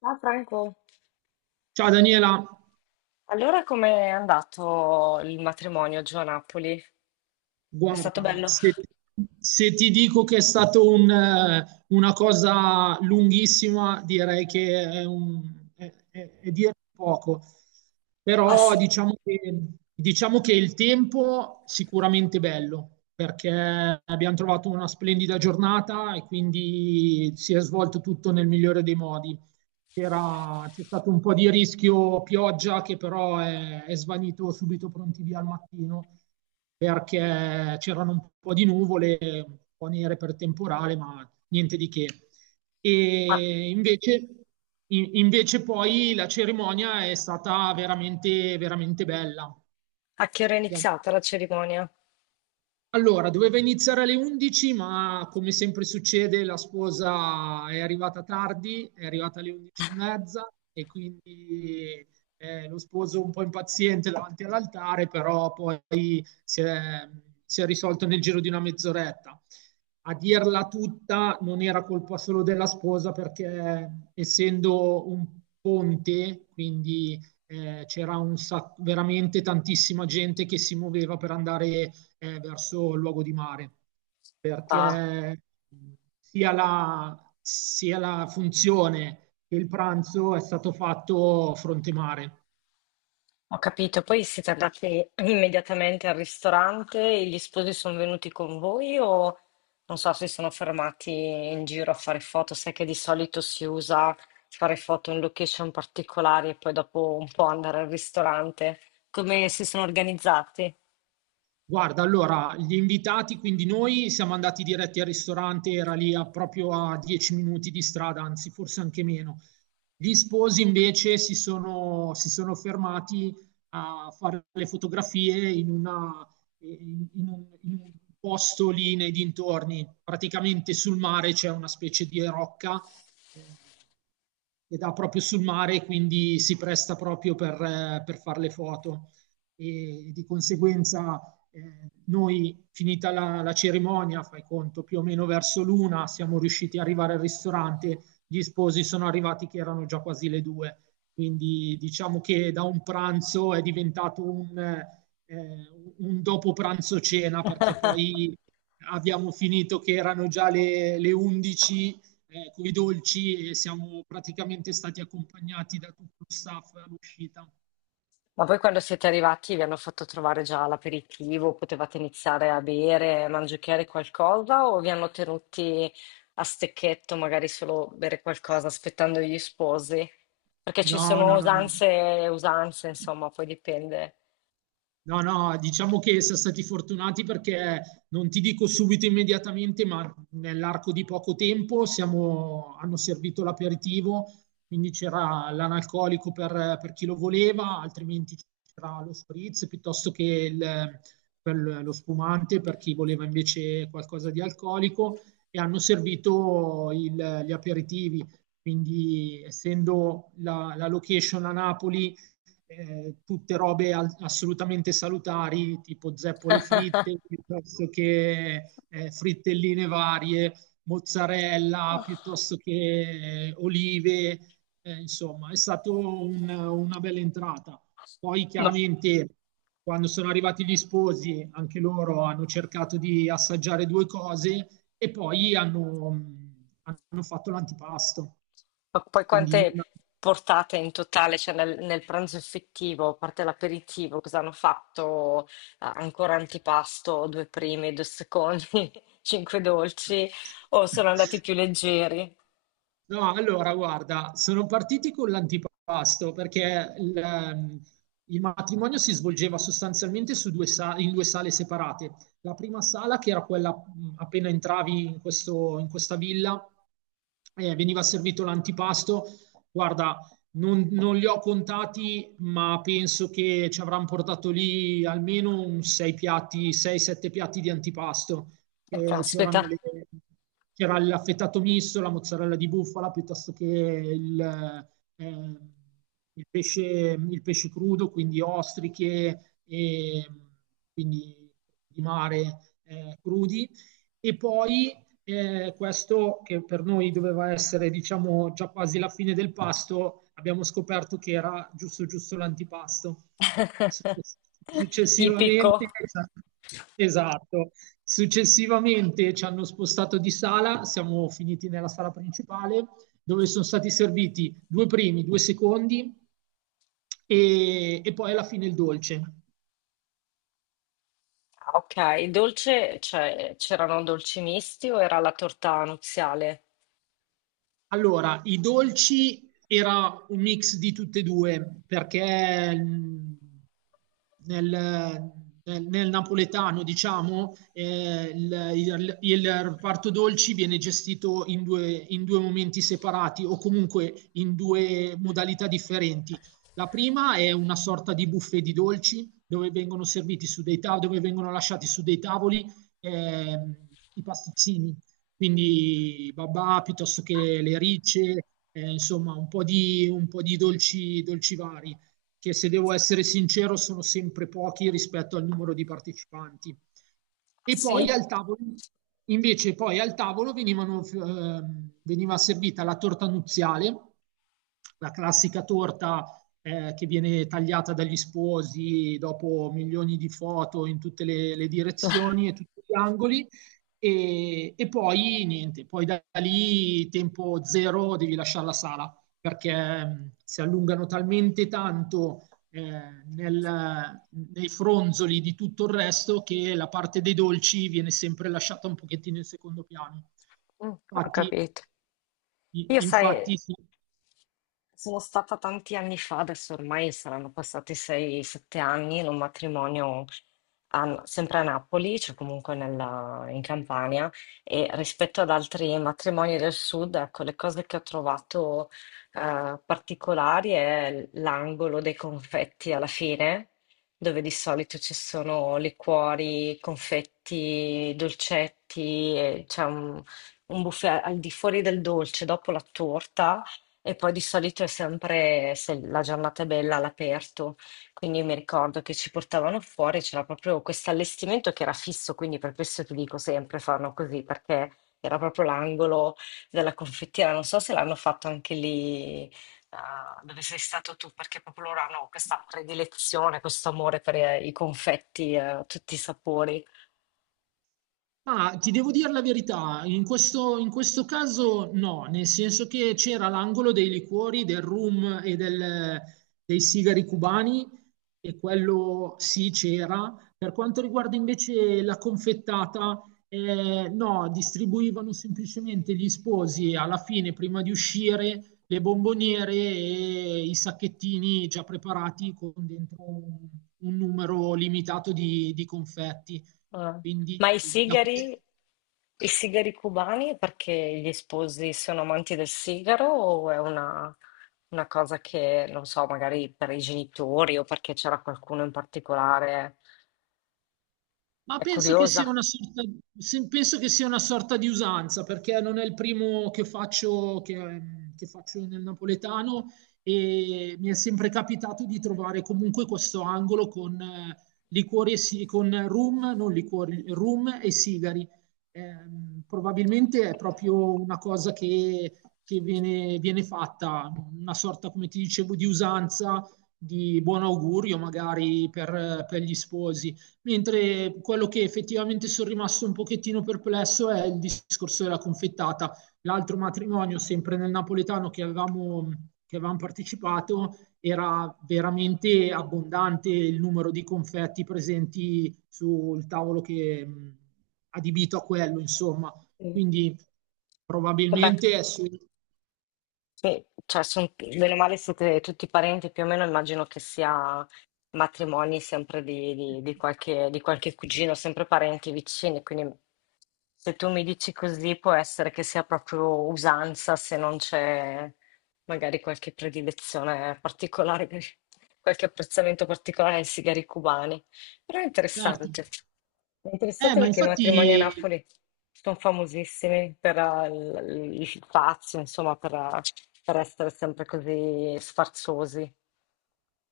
Ah, Franco, Ciao Daniela, allora com'è andato il matrimonio giù a Napoli? È stato guarda, bello? se ti dico che è stata una cosa lunghissima, direi che è, un, è dire poco. Ah Però sì, diciamo che il tempo sicuramente bello, perché abbiamo trovato una splendida giornata e quindi si è svolto tutto nel migliore dei modi. C'è stato un po' di rischio pioggia che però è svanito subito pronti via al mattino perché c'erano un po' di nuvole, un po' nere per temporale, ma niente di che. ma E invece, invece poi la cerimonia è stata veramente, veramente bella. a che ora è iniziata la cerimonia? Allora, doveva iniziare alle 11, ma come sempre succede, la sposa è arrivata tardi, è arrivata alle 11 e mezza e quindi lo sposo un po' impaziente davanti all'altare, però poi si è, si è risolto nel giro di una mezz'oretta. A dirla tutta non era colpa solo della sposa perché essendo un ponte, quindi c'era un veramente tantissima gente che si muoveva per andare verso il luogo di mare, Ah, perché sia la funzione che il pranzo è stato fatto fronte mare. ho capito. Poi siete andati immediatamente al ristorante e gli sposi sono venuti con voi o non so se sono fermati in giro a fare foto? Sai che di solito si usa fare foto in location particolari e poi dopo un po' andare al ristorante. Come si sono organizzati? Guarda, allora, gli invitati, quindi noi siamo andati diretti al ristorante, era lì proprio a 10 minuti di strada, anzi forse anche meno. Gli sposi invece si sono fermati a fare le fotografie in una- in- in un posto lì nei dintorni. Praticamente sul mare c'è una specie di rocca eh, che dà proprio sul mare, quindi si presta proprio per fare le foto. E di conseguenza eh, noi, finita la cerimonia, fai conto, più o meno verso l'una, siamo riusciti ad arrivare al ristorante, gli sposi sono arrivati che erano già quasi le due. Quindi diciamo che da un pranzo è diventato un dopo pranzo cena, perché poi abbiamo finito che erano già le 11 con i dolci e siamo praticamente stati accompagnati da tutto lo staff all'uscita. Ma poi quando siete arrivati vi hanno fatto trovare già l'aperitivo, potevate iniziare a bere, a mangiare qualcosa o vi hanno tenuti a stecchetto, magari solo bere qualcosa aspettando gli sposi? Perché ci No, sono no, no, no, no. usanze e usanze, insomma, poi dipende. No, no, diciamo che siamo stati fortunati perché non ti dico subito immediatamente, ma nell'arco di poco tempo hanno servito l'aperitivo, quindi c'era l'analcolico per chi lo voleva, altrimenti c'era lo spritz piuttosto che il- per lo spumante per chi voleva invece qualcosa di alcolico e hanno servito gli aperitivi. Quindi, essendo la location a Napoli, tutte robe assolutamente salutari, tipo zeppole fritte, piuttosto che frittelline varie, mozzarella, piuttosto che olive, insomma, è stata una bella entrata. Poi Ma chiaramente quando sono arrivati gli sposi, anche loro hanno cercato di assaggiare due cose e poi hanno fatto l'antipasto. Ma poi Quindi quante portate in totale, cioè nel pranzo effettivo, a parte l'aperitivo, cosa hanno fatto? Ah, ancora antipasto, due primi, due secondi, cinque dolci, o sono andati più leggeri? no, allora, guarda, sono partiti con l'antipasto perché il matrimonio si svolgeva sostanzialmente in due sale separate. La prima sala, che era quella appena entravi in questa villa, veniva servito l'antipasto. Guarda, non li ho contati, ma penso che ci avranno portato lì almeno un sei piatti, 6-7 piatti di antipasto che caspita. c'erano c'era l'affettato misto, la mozzarella di bufala, piuttosto che eh, il pesce, il pesce crudo, quindi ostriche, e, quindi di mare crudi. E poi questo che per noi doveva essere diciamo già quasi la fine del pasto, abbiamo scoperto che era giusto giusto l'antipasto. Tipico. Successivamente, esatto, successivamente ci hanno spostato di sala, siamo finiti nella sala principale dove sono stati serviti due primi, due secondi e poi alla fine il dolce. Ah, ok, dolce, cioè c'erano dolci misti o era la torta nuziale? Allora, i dolci era un mix di tutte e due, perché nel, nel napoletano, diciamo, il reparto dolci viene gestito in due momenti separati o comunque in due modalità differenti. La prima è una sorta di buffet di dolci dove vengono serviti su dei tav- dove vengono lasciati su dei tavoli ehm, i pasticcini quindi babà piuttosto Ah, che le ricce, insomma un po' di dolci, dolci vari, che se devo essere sincero sono sempre pochi rispetto al numero di partecipanti. E poi sì. al tavolo, invece poi al tavolo veniva servita la torta nuziale, la classica torta che viene tagliata dagli sposi dopo milioni di foto in tutte le direzioni e tutti gli angoli. E poi niente, poi da lì tempo zero devi lasciare la sala perché si allungano talmente tanto nei fronzoli di tutto il resto che la parte dei dolci viene sempre lasciata un pochettino in secondo piano. Ho Infatti, capito. Io sai, infatti sì. sono stata tanti anni fa, adesso ormai saranno passati 6-7 anni, in un matrimonio a- sempre a Napoli, cioè comunque nella- in Campania, e rispetto ad altri matrimoni del sud, ecco, le cose che ho trovato particolari è l'angolo dei confetti alla fine, dove di solito ci sono liquori, confetti, dolcetti, e c'è un buffet al di fuori del dolce, dopo la torta, e poi di solito è sempre, se la giornata è bella, all'aperto. Quindi mi ricordo che ci portavano fuori, c'era proprio questo allestimento che era fisso, quindi per questo ti dico sempre fanno così, perché era proprio l'angolo della confettiera. Non so se l'hanno fatto anche lì, dove sei stato tu, perché proprio loro hanno questa predilezione, questo amore per i confetti, tutti i sapori. Ma ti devo dire la verità, in questo caso no, nel senso che c'era l'angolo dei liquori, del rum e dei sigari cubani, e quello sì c'era. Per quanto riguarda invece la confettata, no, distribuivano semplicemente gli sposi alla fine, prima di uscire, le bomboniere e i sacchettini già preparati con dentro un numero limitato di confetti. Ah. Quindi Ma da questo... i sigari cubani, perché gli sposi sono amanti del sigaro o è una cosa che, non so, magari per i genitori o perché c'era qualcuno in particolare? Ma È penso che sia curiosa. una sorta, penso che sia una sorta di usanza, perché non è il primo che faccio, che faccio nel napoletano e mi è sempre capitato di trovare comunque questo angolo con liquori e con rum, non liquori, rum e sigari. Probabilmente è proprio una cosa che viene fatta, una sorta, come ti dicevo, di usanza, di buon augurio magari per gli sposi. Mentre quello che effettivamente sono rimasto un pochettino perplesso è il discorso della confettata. L'altro matrimonio, sempre nel napoletano che avevamo partecipato, era veramente abbondante il numero di confetti presenti sul tavolo che adibito a quello, insomma. Sì. Quindi Vabbè. probabilmente è su... Sì, cioè, son- bene o male siete tutti parenti, più o meno immagino che sia matrimoni sempre di, di qualche, di qualche cugino, sempre parenti vicini, quindi se tu mi dici così può essere che sia proprio usanza se non c'è magari qualche predilezione particolare, qualche apprezzamento particolare ai sigari cubani, però è Certo. interessante. È interessante Ma perché i matrimoni a infatti Napoli sono famosissimi per il fazio, insomma, per essere sempre così sfarzosi.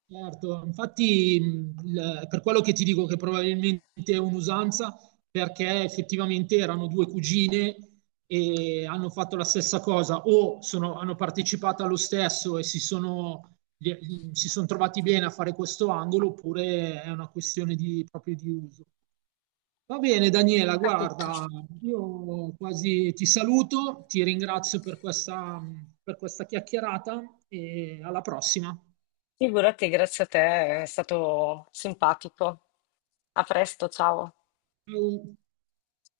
certo, infatti per quello che ti dico che probabilmente è un'usanza, perché effettivamente erano due cugine e hanno fatto la stessa cosa hanno partecipato allo stesso e si sono trovati bene a fare questo angolo oppure è una questione di, proprio di uso. Va bene, Daniela, Capito. guarda, io quasi ti saluto, ti ringrazio per per questa chiacchierata e alla prossima. Figurati, grazie a te, è stato simpatico. A presto, ciao. Ciao.